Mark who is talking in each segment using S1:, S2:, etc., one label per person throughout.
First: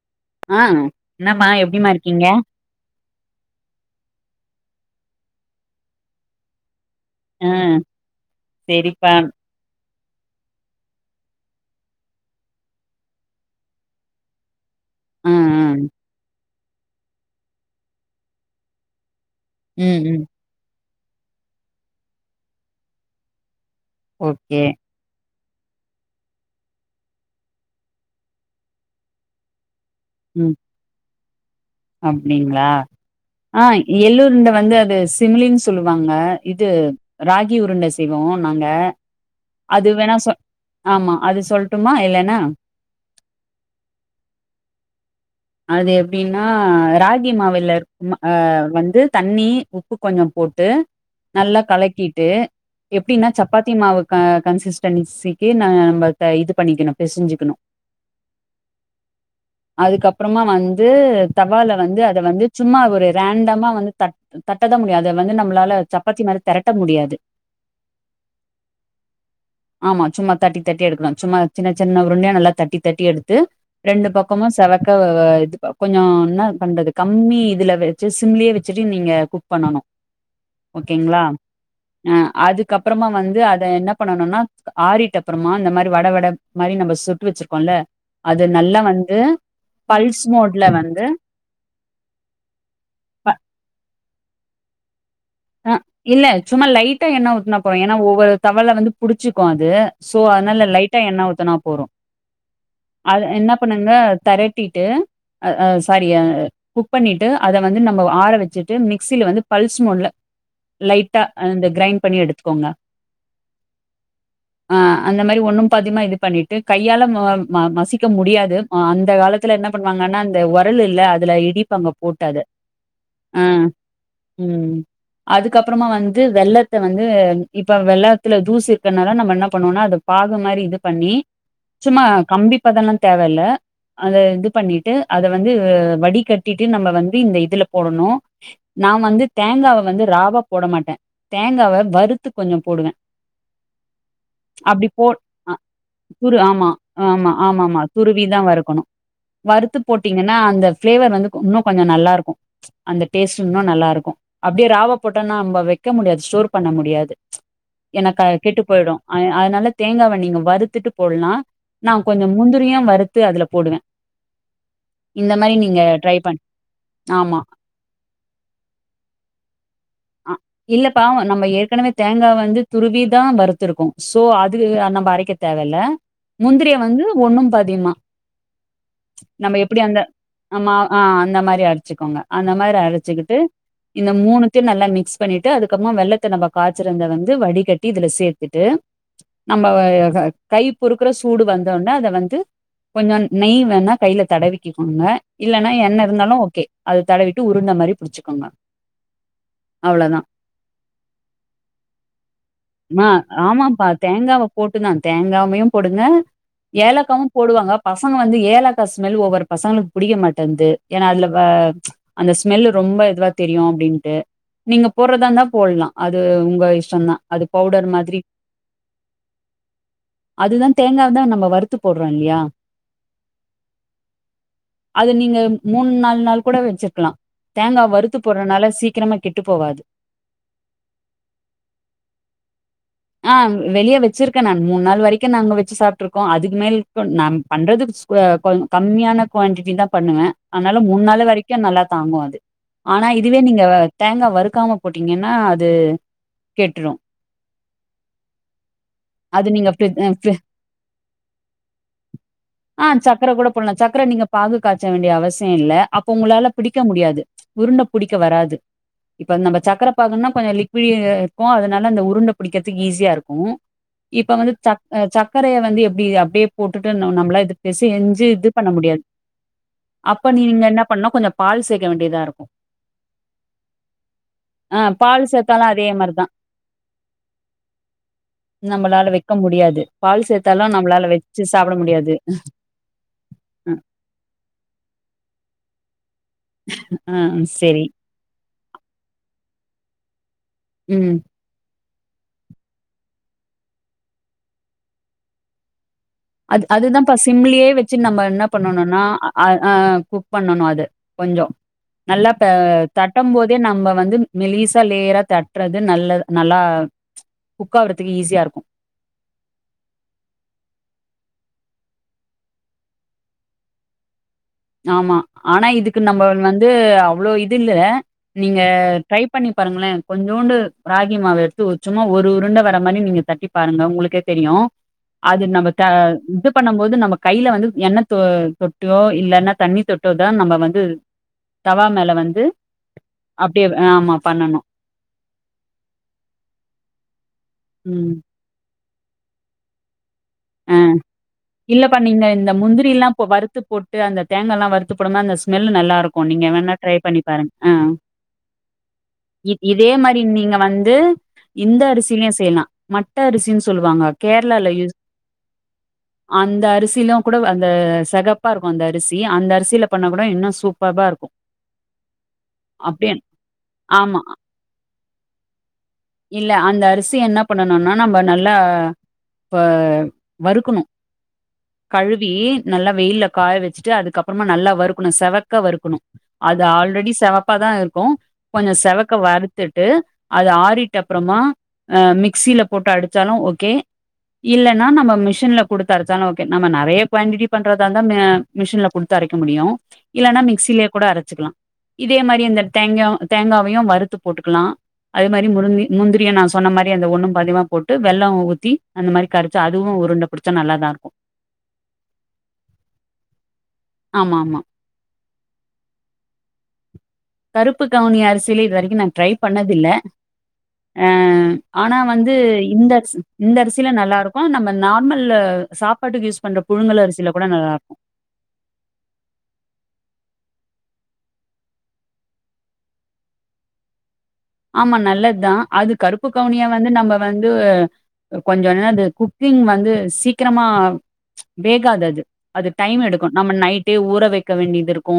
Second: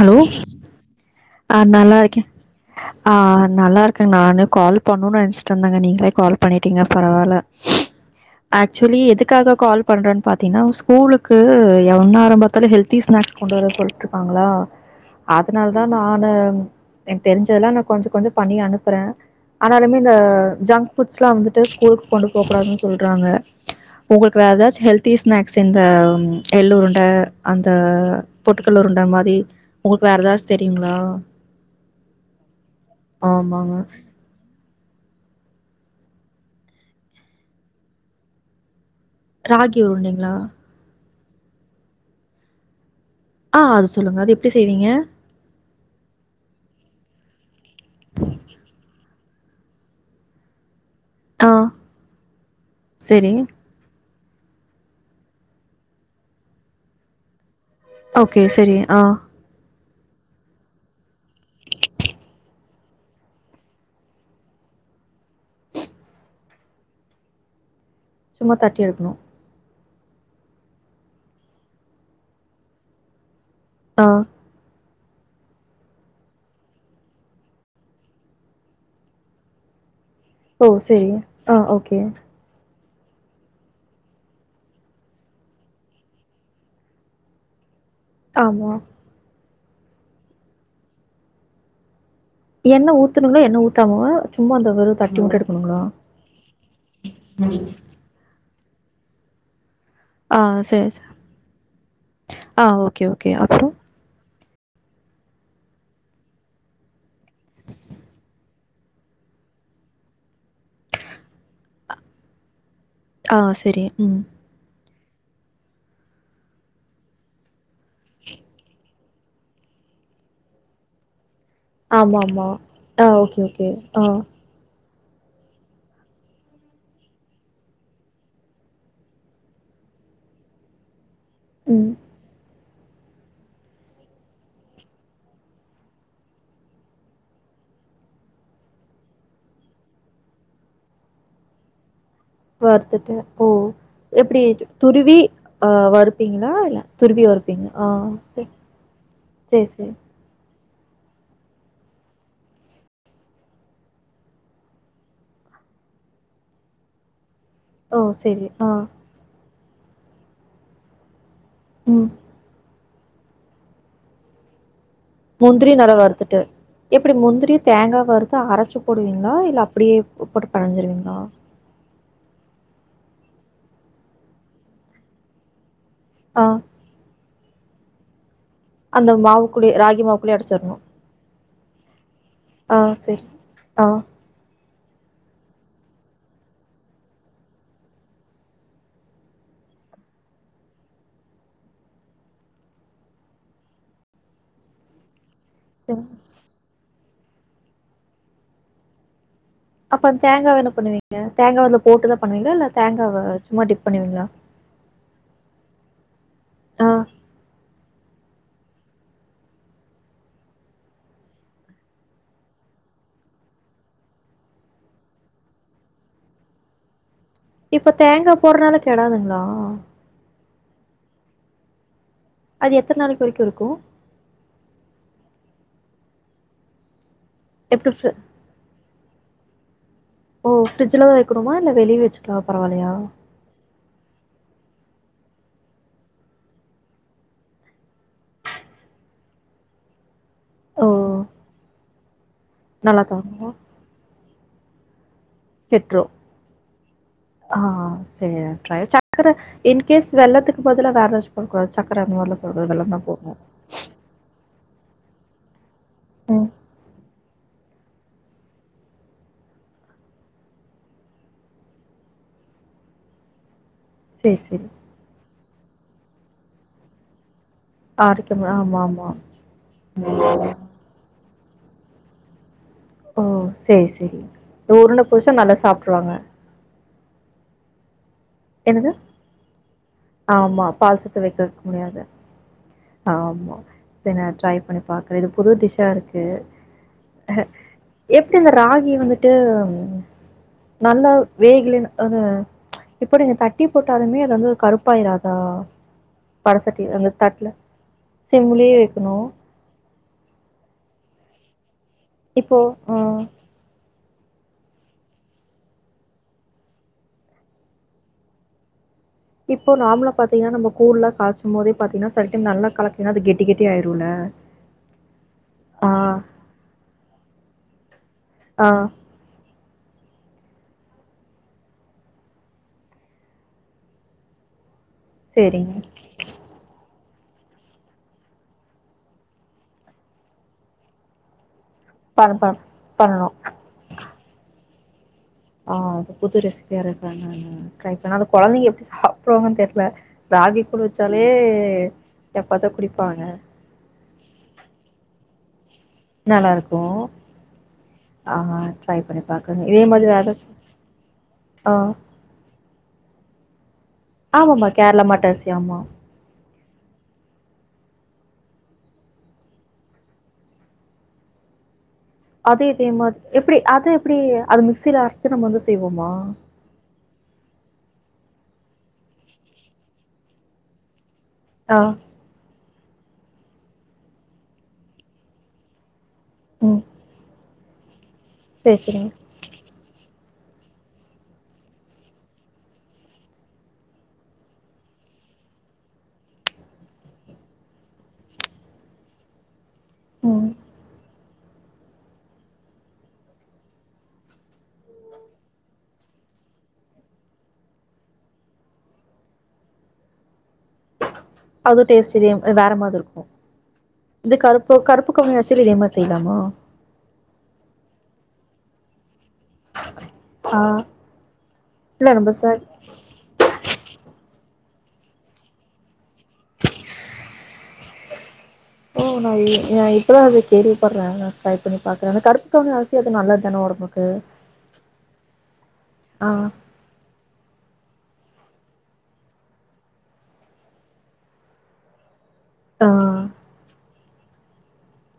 S1: Hello
S2: ஆ என்னமா
S1: ஆ
S2: எப்டிமா
S1: நல்லா இருக்கே
S2: இருக்கீங்க
S1: ஆ நல்லா இருக்க நானு கால் பண்ணும்னு நினைச்சிட்டு இருந்தேங்க நீங்களே கால் பண்ணிட்டீங்க பரவாயில்ல
S2: ஆ
S1: ஆக்சுவலி
S2: செரிப்பா
S1: எதுக்காக கால் பண்ணுறேன்னு பாத்தீங்கன்னா ஸ்கூலுக்கு என்னார பாத்தாலும் ஹெல்தி ஸ்நாக்ஸ் கொண்டு வர சொல்ட்டுருக்காங்களா
S2: ஆ ஆ
S1: அதனால தான் நானு எனக் தெரிஞ்சதெல்லாம் நா கொஞ்சம் கொஞ்சம் பண்ணி அனுப்புறேன் ஆனாலுமே
S2: ம்
S1: இந்த
S2: ம்
S1: ஜங்க் ஃபுட்ஸ்லாம் வந்துட்டு ஸ்கூலுக்கு கொண்டு போ கூடாதுன்னு தான் சொல்றாங்க உங்களுக்கு வேற
S2: ஓகே
S1: எதாச் ஹெல்ப் தீஸ்நாக்ஸ் இந்த எள்ளுருண்டை அந்த பொட்டுக்கல்ல உருண்டை மாரி உங்களுக்கு வேற எதாச்சு
S2: ம்
S1: தெரியுங்களா
S2: அப்டிங்களா ஆ
S1: ஆமாங்க.
S2: எள்ளு உருண்ட வந்து அது சிம்லின்னு சொல்வாங்க இது ராகி உருண்டை செய்வோம் நாங்க
S1: ராகி
S2: அது வேணா சொ
S1: உருண்டைங்களா?
S2: ஆமா அது சொல்ட்டுமா இல்லன்னா
S1: ஆ அது சொல்லுங்க அது எப்டி செய்வீங்க
S2: அது எப்டின்னா ராகி மாவில வந்து தண்ணி உப்பு கொஞ்சம் போட்டு
S1: ஆ.
S2: நல்லா கலக்கிட்டு எப்டின்னா
S1: சரி.
S2: சப்பாத் த்தி மாவு கன்ஸ்டன்ஸி ந இது பண்ணிக்கணும் பெசஞ்சிக்கணும்
S1: ஓகே சரி ஆ
S2: அதுக்கப்புறமா வந்து தவால வந்து அத வந்து சும்மா ஒரு ரேண்டமா வந்து தட் தட்டத முடியு அத வந்து நம்மளால சப்பாத்தி மாரி தெரட்ட முடியாது
S1: சும்மா தட்டி எடுக்ணு
S2: ஆமா சும்மா தட்டி தட்டி எடுக்ணு சும்மா சின்ன சின்ன உருண்டையா நல்லா தட்டி தட்டி எடுத்து
S1: ஆ.
S2: ரெண்டு பக்கமு செவக் இது கொஞ்ச என்ன பண்றது கம்மி இதுல வச்சு சிம்லேயே வச்சுட்டு நீங்க குக் பண்ணணு
S1: ஓ! சரி.
S2: ஓகேங்ளா
S1: ஆ ஓகே.
S2: அ அதுக் கப்புறமா வந்து அத என்ன பண்ணனுனா ஆறிட்ட அப்புறமா அந்த மாரி வட வட மாரி நம்ம சுட்டு வச்சிருக்கோல்ல அது
S1: ஆமா.
S2: நல்லா வந்து பல்ஸ் மோட்ல வந்து
S1: எண்ணெ ஊத்தணுங்ளா எண்ணெ ஊத்தாமவா சும்மா அந்த வெறு தட்டி உட்டுடு
S2: ஆ இல்ல சும்மா லைட்டா எண்ணெ ஊத்துனா போறுமஸ ஏன்னா ஒவ்வொரு தவல வந்து புடிச்சுக்கு அது சோ
S1: ஆ
S2: அனால
S1: சரி,
S2: லைட்டா
S1: சரி.
S2: எண்ணெ ஊத்தனா போரு
S1: ஆ ஓகே,
S2: அது
S1: ஓகே.
S2: என்ன
S1: அப்புறம்?
S2: பண்ணுங்க தரட்டிட்டு அ சாரி குக் பண்ணிட்டு அத வந்து நம்ப ஆற வச்சுட்டு மிக்சியில வந்து பல்ஸ் மோட்ல லைட்டா அந்த கிரைண்ட் பண்ணி எடுத்துக்கோங்க
S1: ஆ செரி ம்
S2: ஆ அந்த மாரி ஒண்ணும் பாதிமா இது பண்ணிட்டு கையால ம மசிக்க முடியாது அந்த காலத் த்துல என்ன பண்ணுவாங்கன்னா அந்த உரல் இல்ல அதுல இடிப்
S1: ஆமாமா ஆ ஓகே ஓகே ஆ
S2: ம் அதுக்கப்புறமா வந்து வெள்ளத்த வந்து இப்ப வெள்ளத்துல தூசு இருக்கனால நம்ம என்ன பண்ணுவோன அத பாகு மாரி இது பண்ணி
S1: ம்.
S2: சும்மா கம்பி பதல்லா தேவ இல்ல அது இது பண்ணிட்டு அத வந்து வடிகட்டிட்டு நம்ம வந்து இந்த இதுலா போடனு நா வந்து தேங்காவ வந்து ராவா போட மாட்டே தேங்காவ வறுத்து கொஞ்சோ போடுவே
S1: வறுதட்டு ம் எப்டி
S2: அப்டி போ
S1: துருவி
S2: அ
S1: ஆ
S2: துரு
S1: வறுப்பீங்ளா
S2: ஆமா
S1: இல்ல துருவி
S2: ஆமா
S1: வருறுப்பீங்ளா
S2: ஆமாமா
S1: ஆ
S2: துருவிதா
S1: செரி
S2: வறுக்கணு வறுத்து போட் பாத்திங்னா அந்த பிளேவர் வந்து இன்னு கொஞ்சோ நல்லா இருக்கு அந்த டேஸ்டு இன்னுநல்லா இருக்கு அப்டே ராவா போட்டோம்னா நம்ம வைக்க முடியாது ஸ்டோர் பண்ண முடியாது
S1: ஓ!
S2: எனக் ஆ
S1: சரி.
S2: கெட்டு போயிரு அ அதனால தேங்காவ நீங்க வறுத்துட்டு போல்லா நா
S1: ம்.
S2: கொஞ்ச முந்திரியா வறுத்து அதுல போடுவே இந்த மாரி
S1: முந்திரி
S2: நீங்க
S1: நல்ல
S2: ட்ரை பண்
S1: வறுத்துட்டு எபடி
S2: ஆமா
S1: முந்திரி தேங்கா வறுத்து அரச்சு போடுவீங்ளா இல்ல அப்டியே
S2: ஆ
S1: போட்டு
S2: இல்லப்பா
S1: பெனஞ்சிருவீங்களா
S2: நம்ம ஏற்கனவே தேங்கா வந்து துருவி தா வறுத்துருக்குகே ஸோ அது நம்ம அரைக்க தேவல்லா
S1: ஆ
S2: முந்திரிய வந்து ஒண்ணும் பாதிமா
S1: அந்த மாவ் கூடே ராகி மாவுக்குள்ளே
S2: ஆமா
S1: அடச்சிர்னு
S2: ஆ அந்த மாரி அரச்சுக்கோங்க அந்த மாரி
S1: சரி
S2: அரச்சிக்கிட்டு
S1: ஆ
S2: இந்த மூணு து நல்லா மிக்ஸ் பண்ணிட்டு அதுக்கப்மா வெள்ளத்த நம்ம காய்சறத வந்து வடிகட்டி இதுல சேர்த்துட்டு நம்ம கை பொறுக்குற சூடு வந்தோனா அத வந்து கொஞ்ச நெய் வேணா கையில தடவிக்க குடுங்க இல்லன்னா
S1: சரி
S2: எண்ணெ இருந்தாலு ஓகே அது தடவிட்டு உருண்ட மாரி புடிச்சிக்கோங்க
S1: அப்ப தேங்காவ என்ன பண்ணுவீங்க தேங்காவ அதுல போட்டுதா பண்ணுவீங்ளா இல்ல தேங்காவ சும்மா டிப் பண்ணுவீங்ளா
S2: போட்டு நா தேங்காமையு போடுங்க
S1: ஆ
S2: ஏலக்காவு போடுவாங்க பசங்க வந்து ஏலாக்கா ஸ்மேல் ஒவ்வொரு பசங்களுக் புடிக்க மாட்டன்து ஏன்னா அதுல வ அந்த ஸ்மெல் ரொம்ப இதுவா தெரியு அப்டின் டு நீங்க போட்றதா இருந்தா போட்லா அது உங்க இஷ்டந்தா அது பவுடர்
S1: இப்ப
S2: மாதிரி
S1: தேங்கா போர்றனால கெடாதுங்ளா
S2: அதுதா தேங்காய் தா நம்ம வருத்து போடுறோ இல்லையா
S1: அது எத்தனை நாளைளுக்கு வரைக்கும் இருக்கும்
S2: அது நீங்க மூணு நாலு நாள் கூட வச்சிருக்கலா
S1: எப்டி ஃப்ரி
S2: தேங்காவறுத்து போடுறனால சிக்கரமா கெட்டு போவாது
S1: ஓ ஓட்டிஜில வைக்கணுமா இல்ல வெளிய வச்சுக்கா பரவாயில்லையா
S2: ஆ வெளியே வச்சிருக்கேன் நான் மூணு நாள் வரைக்கு நாங்க வச்சு சாப்பிட்டுருக்கோ அதுக்கு மேல நா பண்றதுக்கு வொ கொஞ் கம்மியான குவான்டிட்டி தா பண்ணுவே அதனால
S1: ஓ
S2: மூண நா வரைக்கு நல்லா தாங்கு அது
S1: நல்லா
S2: ஆனா இதுவே
S1: தாங்குமா
S2: நீங்க தேங்கா வறுக்காம போட்டீங்கன்னா அது
S1: கெட்ரு
S2: கெட்டுரு
S1: ஆ ஆ சேர் ட்ரை பண்ற
S2: அது நீங்க ஃப்ரிட் அ
S1: இன்கேஸ்
S2: ஃப்ரி
S1: வெல்லத்துக்கு பதிலா வேற எதாச் போடக்கூாது சக்கர அது மாரிலா போடக்கூடாது வெள்ளம் தான் போடனு
S2: இப்பல்லா சக்கர நீங்க பாகு காய்ச வேண்டிய அவசிய இல்ல அப்ப உங்களால
S1: ம்
S2: பிடிக்க முடியாது உருண்ட பிடிக்க வராது இப்ப நம்ம சக்கரை பாகு நா கொஞ்சோ லிக்வீடா இருக்கும் அதனால அந்த உருண்டை பிடிக்கிறதுக்கு ஈஸியா இருக்கு இப்ப
S1: சரி
S2: வந்து
S1: சரி
S2: ச சர்க்கரைய வந்து எப்டி அப்டியே போட்டுட்டு நம்மளா இது பெசஞ்சி
S1: அரைக்கும்
S2: இது பண்ண
S1: ஆமாம்
S2: முடியாது
S1: ஆமாம்
S2: அப்ப நீ நீங்க என்ன பண்ணா கொஞ்சம் பால் சேர்க்க வேண்டியதா இருக்கு
S1: ஓ சேரி சேரி
S2: ஆ
S1: உருண்ட
S2: பால்
S1: புடிசா நல்லா
S2: சேத்தாலு அதே
S1: சாப்பிடுருவாங்க
S2: மாரிதா
S1: என்னது
S2: நம்மளால வைக்க முடியாது பால் சேர்த்தாலும்
S1: ஆமாம் பால்
S2: நம்மளால வச்சு சாப்பிட முடியாது ம்
S1: ஆமா சேர் நா ட்ரை பண்ணி பாக்குறேன் இது புது டிஷ்ஷா இருக்கு
S2: ஆ செரி
S1: எப்டி இந்த ராகி வந்துட்டு நல்ல
S2: ம்
S1: வேகல ஆனா இப்ப நீங்க தட்டி போட்டாலுமே அது வந்து கருப்பாயிராதா
S2: அது
S1: படசட்டி
S2: அதுதான்
S1: அந்த
S2: பா
S1: தட்டில்
S2: சிம்லியே வச்சு நம்ம என்ன
S1: சிம்லேயே
S2: பண்ணணும்னா
S1: வைக்கணும்
S2: அ அ குக் பண்ணணும் அது கொஞ்சம் நல்லா த
S1: இப்போ ஆ
S2: தட்டும் போது தே நம்ம வந்து மெலிசா லேயரா தட்றது நல்லது நல்லா குக் ஆவ்றதுக்கு ஈஸியா இருக்கு
S1: இப்போ நாமலா பாத்தீங்கன்னா நம்ம கூழ்லா காச்சும் போதே பாத்தீன்னா செல டைம் நல்ல கலக்கனா அது கெட்டி கெட்டி ஆய்டுல
S2: ஆமா ஆனா இதுக்கு நம்மல் வந்து அவ்ளோ இது இல்ல
S1: ஆ
S2: நீங்கட் ட்ரை பண்ணி பாருங்களே கொஞ்சோண்டு ராகி மாவு எடுத்து ஒர் ச்சும்மா ஒரு உருண்ட வர மாரி நீங்க தட்டி பாருங்க உங்களுக்கே தெரியு அது நம்ம
S1: சேரிங்க
S2: த இது பண்ணம் போது நம்ம கைய்ல வந்து என்ன தொ தொட்டோ இல்லன்னா தண்ணி தொட்டு தா நம்ம வந்து தவா மேல
S1: பண்
S2: வந்து
S1: பண் பண்ணணு
S2: அ அப்டி ஆமா பண்ணணும்
S1: ஆ அது புது ரெசிபியா இருக்கேன் நான் ட்ரை பண்ணேன்
S2: ம்.
S1: ஆனா குழந்தைங்க எப்டி சாப்பிடுவாங்கன்னு தெர்ல ராகி
S2: அ
S1: கூழ் வச்சாலே
S2: இல்லப்பா நீங்க இந்த
S1: எப்பத்தான்
S2: முந்திரிலாம்
S1: குடிப்பாங்க
S2: இப்போ வறுத்து போட்டு அந்த தேங்கா எல்லாம் வருத்துப்படும்மா அந்த ஸ்மெல் நல்லா இருக்கும் நீங்க
S1: நல்லா
S2: வேணா
S1: இருக்கு
S2: ட்ரை பண்ணி பாருங்க அ
S1: ஆ ட்ரை பண்ணி
S2: இ
S1: பாக்குறங்க
S2: இதே
S1: மாதிரி
S2: மாரி
S1: வேற ஏதாச்சு
S2: நீங்க வந்து
S1: ஆ
S2: இந்த அரிசியிலும் செய்யலாம் ம மட் அரிசின்னு சொல்லுவாங்க
S1: ஆமாம்மா
S2: கேரளால யூஸ்
S1: கேரளா மட்ட அரிசி ஆமா
S2: அந்த அரிசியிலும் கூட அந்த செகப்பா இருக்கும் அந்த அரிசி அந்த அரிசியில பண்ண கூட இன்னும் சூப்பர்பா இருக்கும்
S1: அதது இதே மாரி எப்டி அது எப்டி
S2: ஆமா
S1: அது மிக்சி ல அரைச்சி நாம் வந்து செய்வோமா
S2: இல்ல அந்த அரிசி என்ன பண்ணணும்னா நம்ம நல்லா இப்ப வறுக்கணும்
S1: ஆ
S2: கழு வி நல்லா வெயில்ல காய வச்சுட்டு அதுக்க அப்பறமா நல்லா வறுக்கணும் செவக்க வறுக்கணும் அது
S1: ம்
S2: ஆல்ரெடி செவப்பாதான் இருக்கும்
S1: சரி
S2: கொஞ்சம்
S1: சரிங்க
S2: செவக்க வறு த்துட்டு அது ஆறிட்டு அப்பறமா மிக்சில போட்டு அடிச்சாலும் ஓகே இல்லன்னா நம்மப் மிஷின்ல குடுத் அரைச்சாலு ஓகே நம்ம நறைய க்வாண்டிட்டி பண்றதா தா மே மிஷின்ல குடுத்து அரைக்க முடியு இல்லன்னா
S1: ம்
S2: மிக்சில்யே கூட அரச்சிக்லா இதே மாரி இந்த தேங்யு தேங்காவையு வறுத்து போட்டுக்கலா அதே மாரி முருந்தி முந்திரிய நா சொன்ன மாரி அந்த ஒண்ணு பாதிமா போட்டு வெள்ளோ ஊத்தி அந்த மாரி கரச்சி ஆல் துவு உருண்ட பிடிச்சா நல்லாதா ருக்கு
S1: அது டேஸ் தெரியெம் எ வேற மாத் இருக்கு இந்த
S2: ஆமா ஆமா
S1: கருப்பு கருப்பு கவுனி அரிசில இதே மார் செய்லாமா
S2: கருப்பு கவுனி அரிசில இது வரிக்கி நா ட்ரை பண்ணதில்ல
S1: ஆ
S2: எ ஆனா
S1: இல்ல நம்ம
S2: வந்து
S1: ச
S2: இந்தக்ஸு இந்த அரிசில நல்லாரு க்கோ நம்ம நார்மல்ல சாப்பாட்டுக்கு யூஸ் பண்ற புழுங்கல் அரிசில கூட நல்லாருக்கு
S1: ஓ நய் நா இப்பதா அது கேள்விப்பர்றே நா ட்ரை பண்ணி பாக்றே அந்த கருப்பு கவுணி அரிசி அது நல்லத்தான ஒடம்பு கு
S2: ஆமா நல்லத் தா அது கருப்பு கவுனியாவ் வந்து நம்ம வந்துஅ கொஞ்சோ என்னாது குக்கிங் வந்து சீக்ரமா வேகாதது அது
S1: ஆ
S2: டைம் எடுக்கு நம்ம நைட்டே ஊற வெக்க வேண்டியதிருக்கு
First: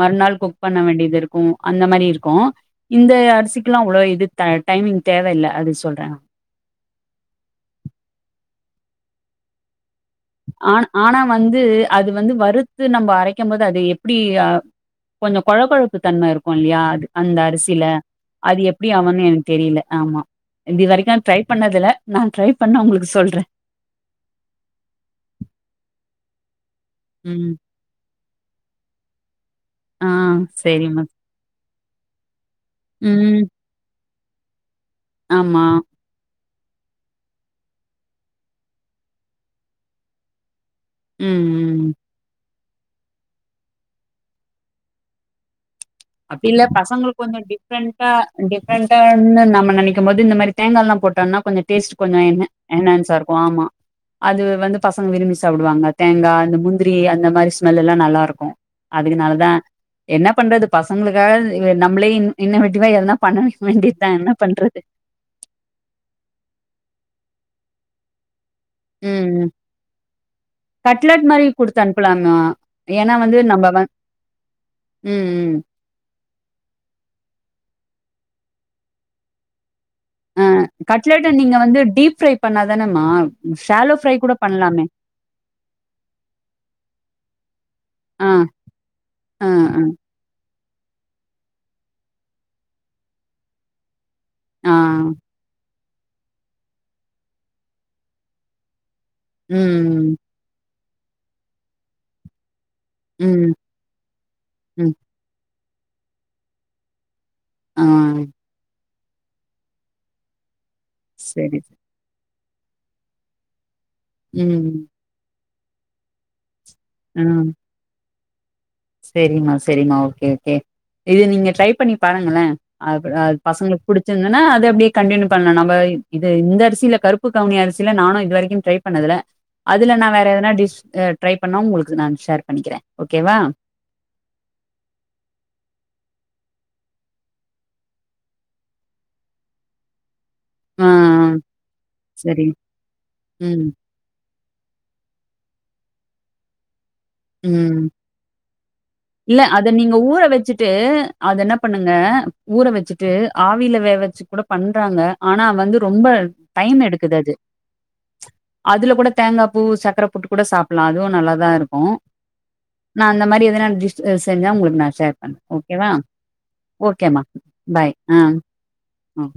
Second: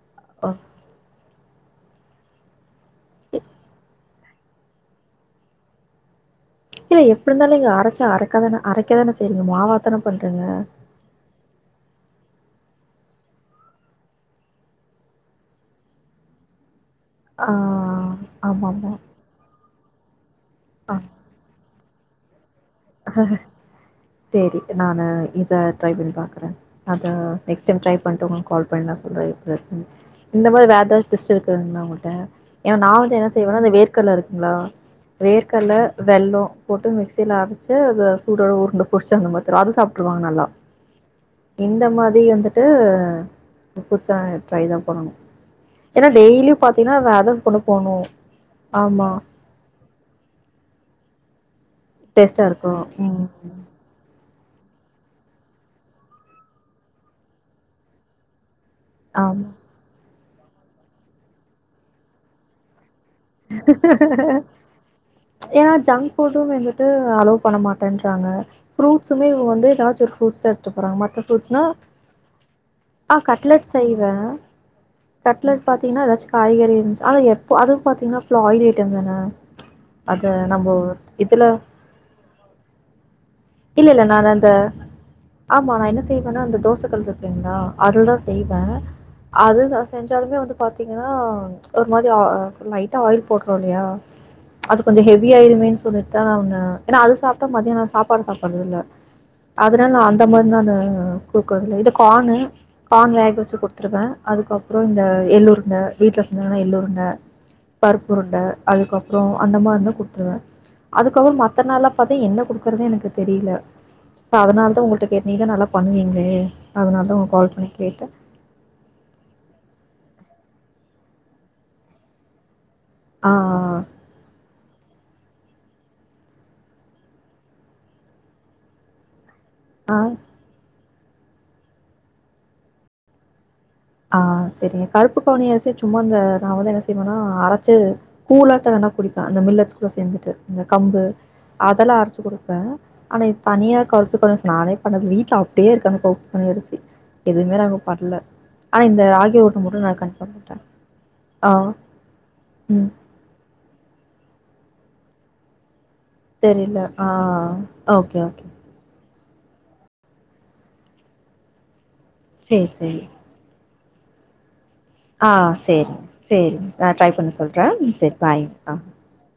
S2: மறுநாள் குக்
S1: ஓகே
S2: பண்ண வேண்டிதுர் உ அந்த மாரி இருக்கு இந்த அரிசிக்லா அவ்ளோ இது த டைமிங் தேவயில்ல அது சொல்றேனா
S1: இல்ல எப்ருந்தாலு இங்க அரச்சா அரக்காதான அரைக்கதான செய்றீங்க மாவாத்தன பண்றீங்க
S2: ஆன் ஆனா வந்து அது வந்து வறுத்து நம்ப அரைக்கும்போது அது எப்டி ஆ கொஞ்சோ கொழ கொழப்பு தன்ம இருக்கு இல்யா அது அந்த
S1: ஆ
S2: அரிசில அது
S1: ஆமா
S2: எப்டி
S1: ஆமா
S2: ஆவன்னு எனக் தெரில ஆமா இப்டி
S1: ஆ
S2: வரைக்கு ட்ரை பண்ணதுல நா ட்ரை பண்ணா உங்ளுக்கு சொல்றே
S1: சேரி நானு இத ட்ரை பண்ணி பாக்குறே அத
S2: ம்.
S1: நெக்ஸ் டைம் ட்ரை பண்ட்டு உங்களுக் கால் பண்ணி நா சொல்றே எப்டி இருக்குன்
S2: ஆ
S1: இந்த மார்
S2: சரிம்மா.
S1: வேதாவ் டிஸ் இருக்குங்ளா உங்கள்ட்ட ஏனா நா வந்து என்ன
S2: ம்.
S1: செய்வேன்னா இந்த வேர்கல்ல இருக்குங்ளா
S2: ஆமா.
S1: வேர்கல்ல வெல்லோ போட்டு மிக்சில அரச் சு அது சூடோட உருண்ட புடிச்சு அந்த மாரி தருவோ அது சாப்ட்டுருவாங்க நல்லா
S2: ம்,
S1: இந்த
S2: ம்.
S1: மாரி ரி வந்துட்டு புதுசா நா ட்ரை தா பண்ணணு ஏன்னா
S2: அப்டி
S1: டெய்லியு
S2: இல்ல
S1: பாத்தீங்கன்னா வேற
S2: பசங்களுக்கு கொஞ்சோ
S1: ஏதாது கொண்டு போணு
S2: டிஃப்ரெண்டா
S1: ஆமா
S2: டிஃப்ரெண்டானு நம்ம நெனைக்கும் போது இந்த மாரி தேங்கால்லா போட்டோன்னா கொஞ்சோ டேஸ்ட் கொஞ்சோ
S1: டேஸ்ட்டா
S2: என்ன
S1: இருக்கு
S2: என்னென்ஸா
S1: ம்
S2: இருக்கு ஆமா அது வந்து பசங்க விரும்பி சாப்டுவாங்க தேங்கா அந்த முந்திரி அந்த மாரி ஸ்மெல்லுலா நல்லா இருக்கூ
S1: ஆமா
S2: அதுக்குனாலதா என்ன பண்றது பசங்களுக்காக நம்மளே இன் இன்னவெட்டிவா எதுனா
S1: ஏன்னா ஜங்க் ஃபுட்டு வெந்துட்டு அலோ பண்ண மாட்டேன்றாங்க ஃப்ரூட்ஸுமே
S2: ம்.
S1: வந்து ஏதாச் ஒர் ஃப்ரூட்ஸ் எடுத்துக்றாங் மத்த ஃப்ரூட்ஸ்னா
S2: ப்லாமா
S1: அ கட்லெட் செய்வே
S2: ம் ம்
S1: த்தீங்னா ஏதாச் காய்கறி இருந்ச் அத எப்போ அது பாத்தீங்னா ஃப்ளாய்லி ஐட்டம் தான அது
S2: ஆ
S1: நம்போ
S2: கட்லட்ட
S1: இதுல
S2: நீங்க வந்து டீப் ஃப்ரை பண்ணாதானம்மா
S1: இல்லல்ல நான் அந்த ஆமா நா என்ன செய்வேனா அந்த தோச கல் ருக்குங்ளா அதுலதா
S2: ஆ
S1: செய்வே
S2: ஆ
S1: அது நா
S2: ஆ
S1: செஞ்சாலுமே வந்து பாத்தீங்கன்னா ஒரு மாதி ஆஆ லைட்டா ஆயில் போட்றோல்லையா
S2: ஆ
S1: அது கொஞ்சோ ஹெவியாயிருமேன் சொல்லிட் தா நா உன்ன ஏனா அது சாப்ட்டா மதியோ நா சாப் சாப்பாடு சாப்பறது இல்ல அதனால நா
S2: ம்
S1: அந்த மாரி தா ந்த குடுக்குறது இல்ல இது கானு கான் வேக
S2: ம்
S1: வச்சு குடுத்ருவே அதுக்கப்புறோ
S2: ம்
S1: இந்த எள்ளுருண்ட வீட்ல செஞ்சாங்கன்னா எள்ளுருண்ட
S2: ஆ
S1: பருப்புருண்ட அதுக்கப்புறோ அந்த மார்ருந்தா குத்துருவே அதுக்கப்புறோ மத்த
S2: சரி
S1: நாள்ளா பாத்தா என்ன குடுக்குறதுனே எனக்கு தெரில சா அதனாலதா
S2: ம்
S1: உங்கள்ட்ட கேட்ட நீங்கதா நல்லா பண்ணுவீங்களே அதனாலாதா உங்க கால் பண்ணி கேட்ட
S2: செரிம்மா செரிம்மா ஓகே ஓகே இது நீங்க ட்ரை பண்ணி பாருங்கள அ அ
S1: ஆ
S2: பசங்களுக்கு புடிச்சிருந்தன்னா அது அப்டே கண்டினியூ பண்ணலா நம்ப இது இந்த அரிசி இல்ல கருப்பு கவுனி அரிசில நானு இது வரைக்கு ட்ரை பண்ணதுல்ல அதுல நா வேற எதனா டிஷ் ட்ரை பண்ணா உங்களுக்கு நா ஷேர் பண்ணிக்கிறே ஓகேவா
S1: ஆ செரிங்க கருப்பு கவுனி அரிசிய சும்மா இந்த நா வந்து என்ன செய்வேன்னா அரச்சு கூலாட்ட வேணா குடிப்பே அந்த மில்லட்ஸ் கூட சேந்துட்டு இந்த
S2: ஆ ஆ
S1: கம்பு அதெல்லா அரச்சு
S2: சரி
S1: குடுப்ப ஆனா இப்
S2: ம்
S1: தனியா கருப்பு கவுனி அரி நானே பண்ணதுல்ல வீட்ல அப்டியே இருக்கு அந்த கருப்பு கவுனி அரிசி எதுமே நாங்க
S2: ம்
S1: பண்ல
S2: இல்ல அத நீங்க ஊற
S1: பண்றே
S2: வெச்சுட்டு அத என்ன
S1: ஆ
S2: பண்ணுங்க ஊற
S1: ம்
S2: வெச்சுட்டு ஆவில வே வச்சு கூட பண்றாங்க ஆனா வந்து ரொம்ப
S1: தெரில
S2: டைம்
S1: ஆ
S2: எடுக்குது அது.
S1: ஓகே ஓகே
S2: அதுல கூட தேங்கா பூ சக்கர போட்டு கூட சாப்புலா அதுவு நல்லாதா இருக்கு
S1: சேரி சேரி
S2: நா அந்த மாரி எதனா டிஷ்ஸு செஞ்சா உங்களுக்கு நா ஷேர்
S1: ஆ
S2: பண் ஓகேவா
S1: சேரிங்க சேரிங்க நா ட்ரை
S2: ஓகேமா
S1: பண்ணி சொல்றே
S2: பாய்
S1: ம் சேரி
S2: ஆ
S1: பாய் ஆ
S2: ம்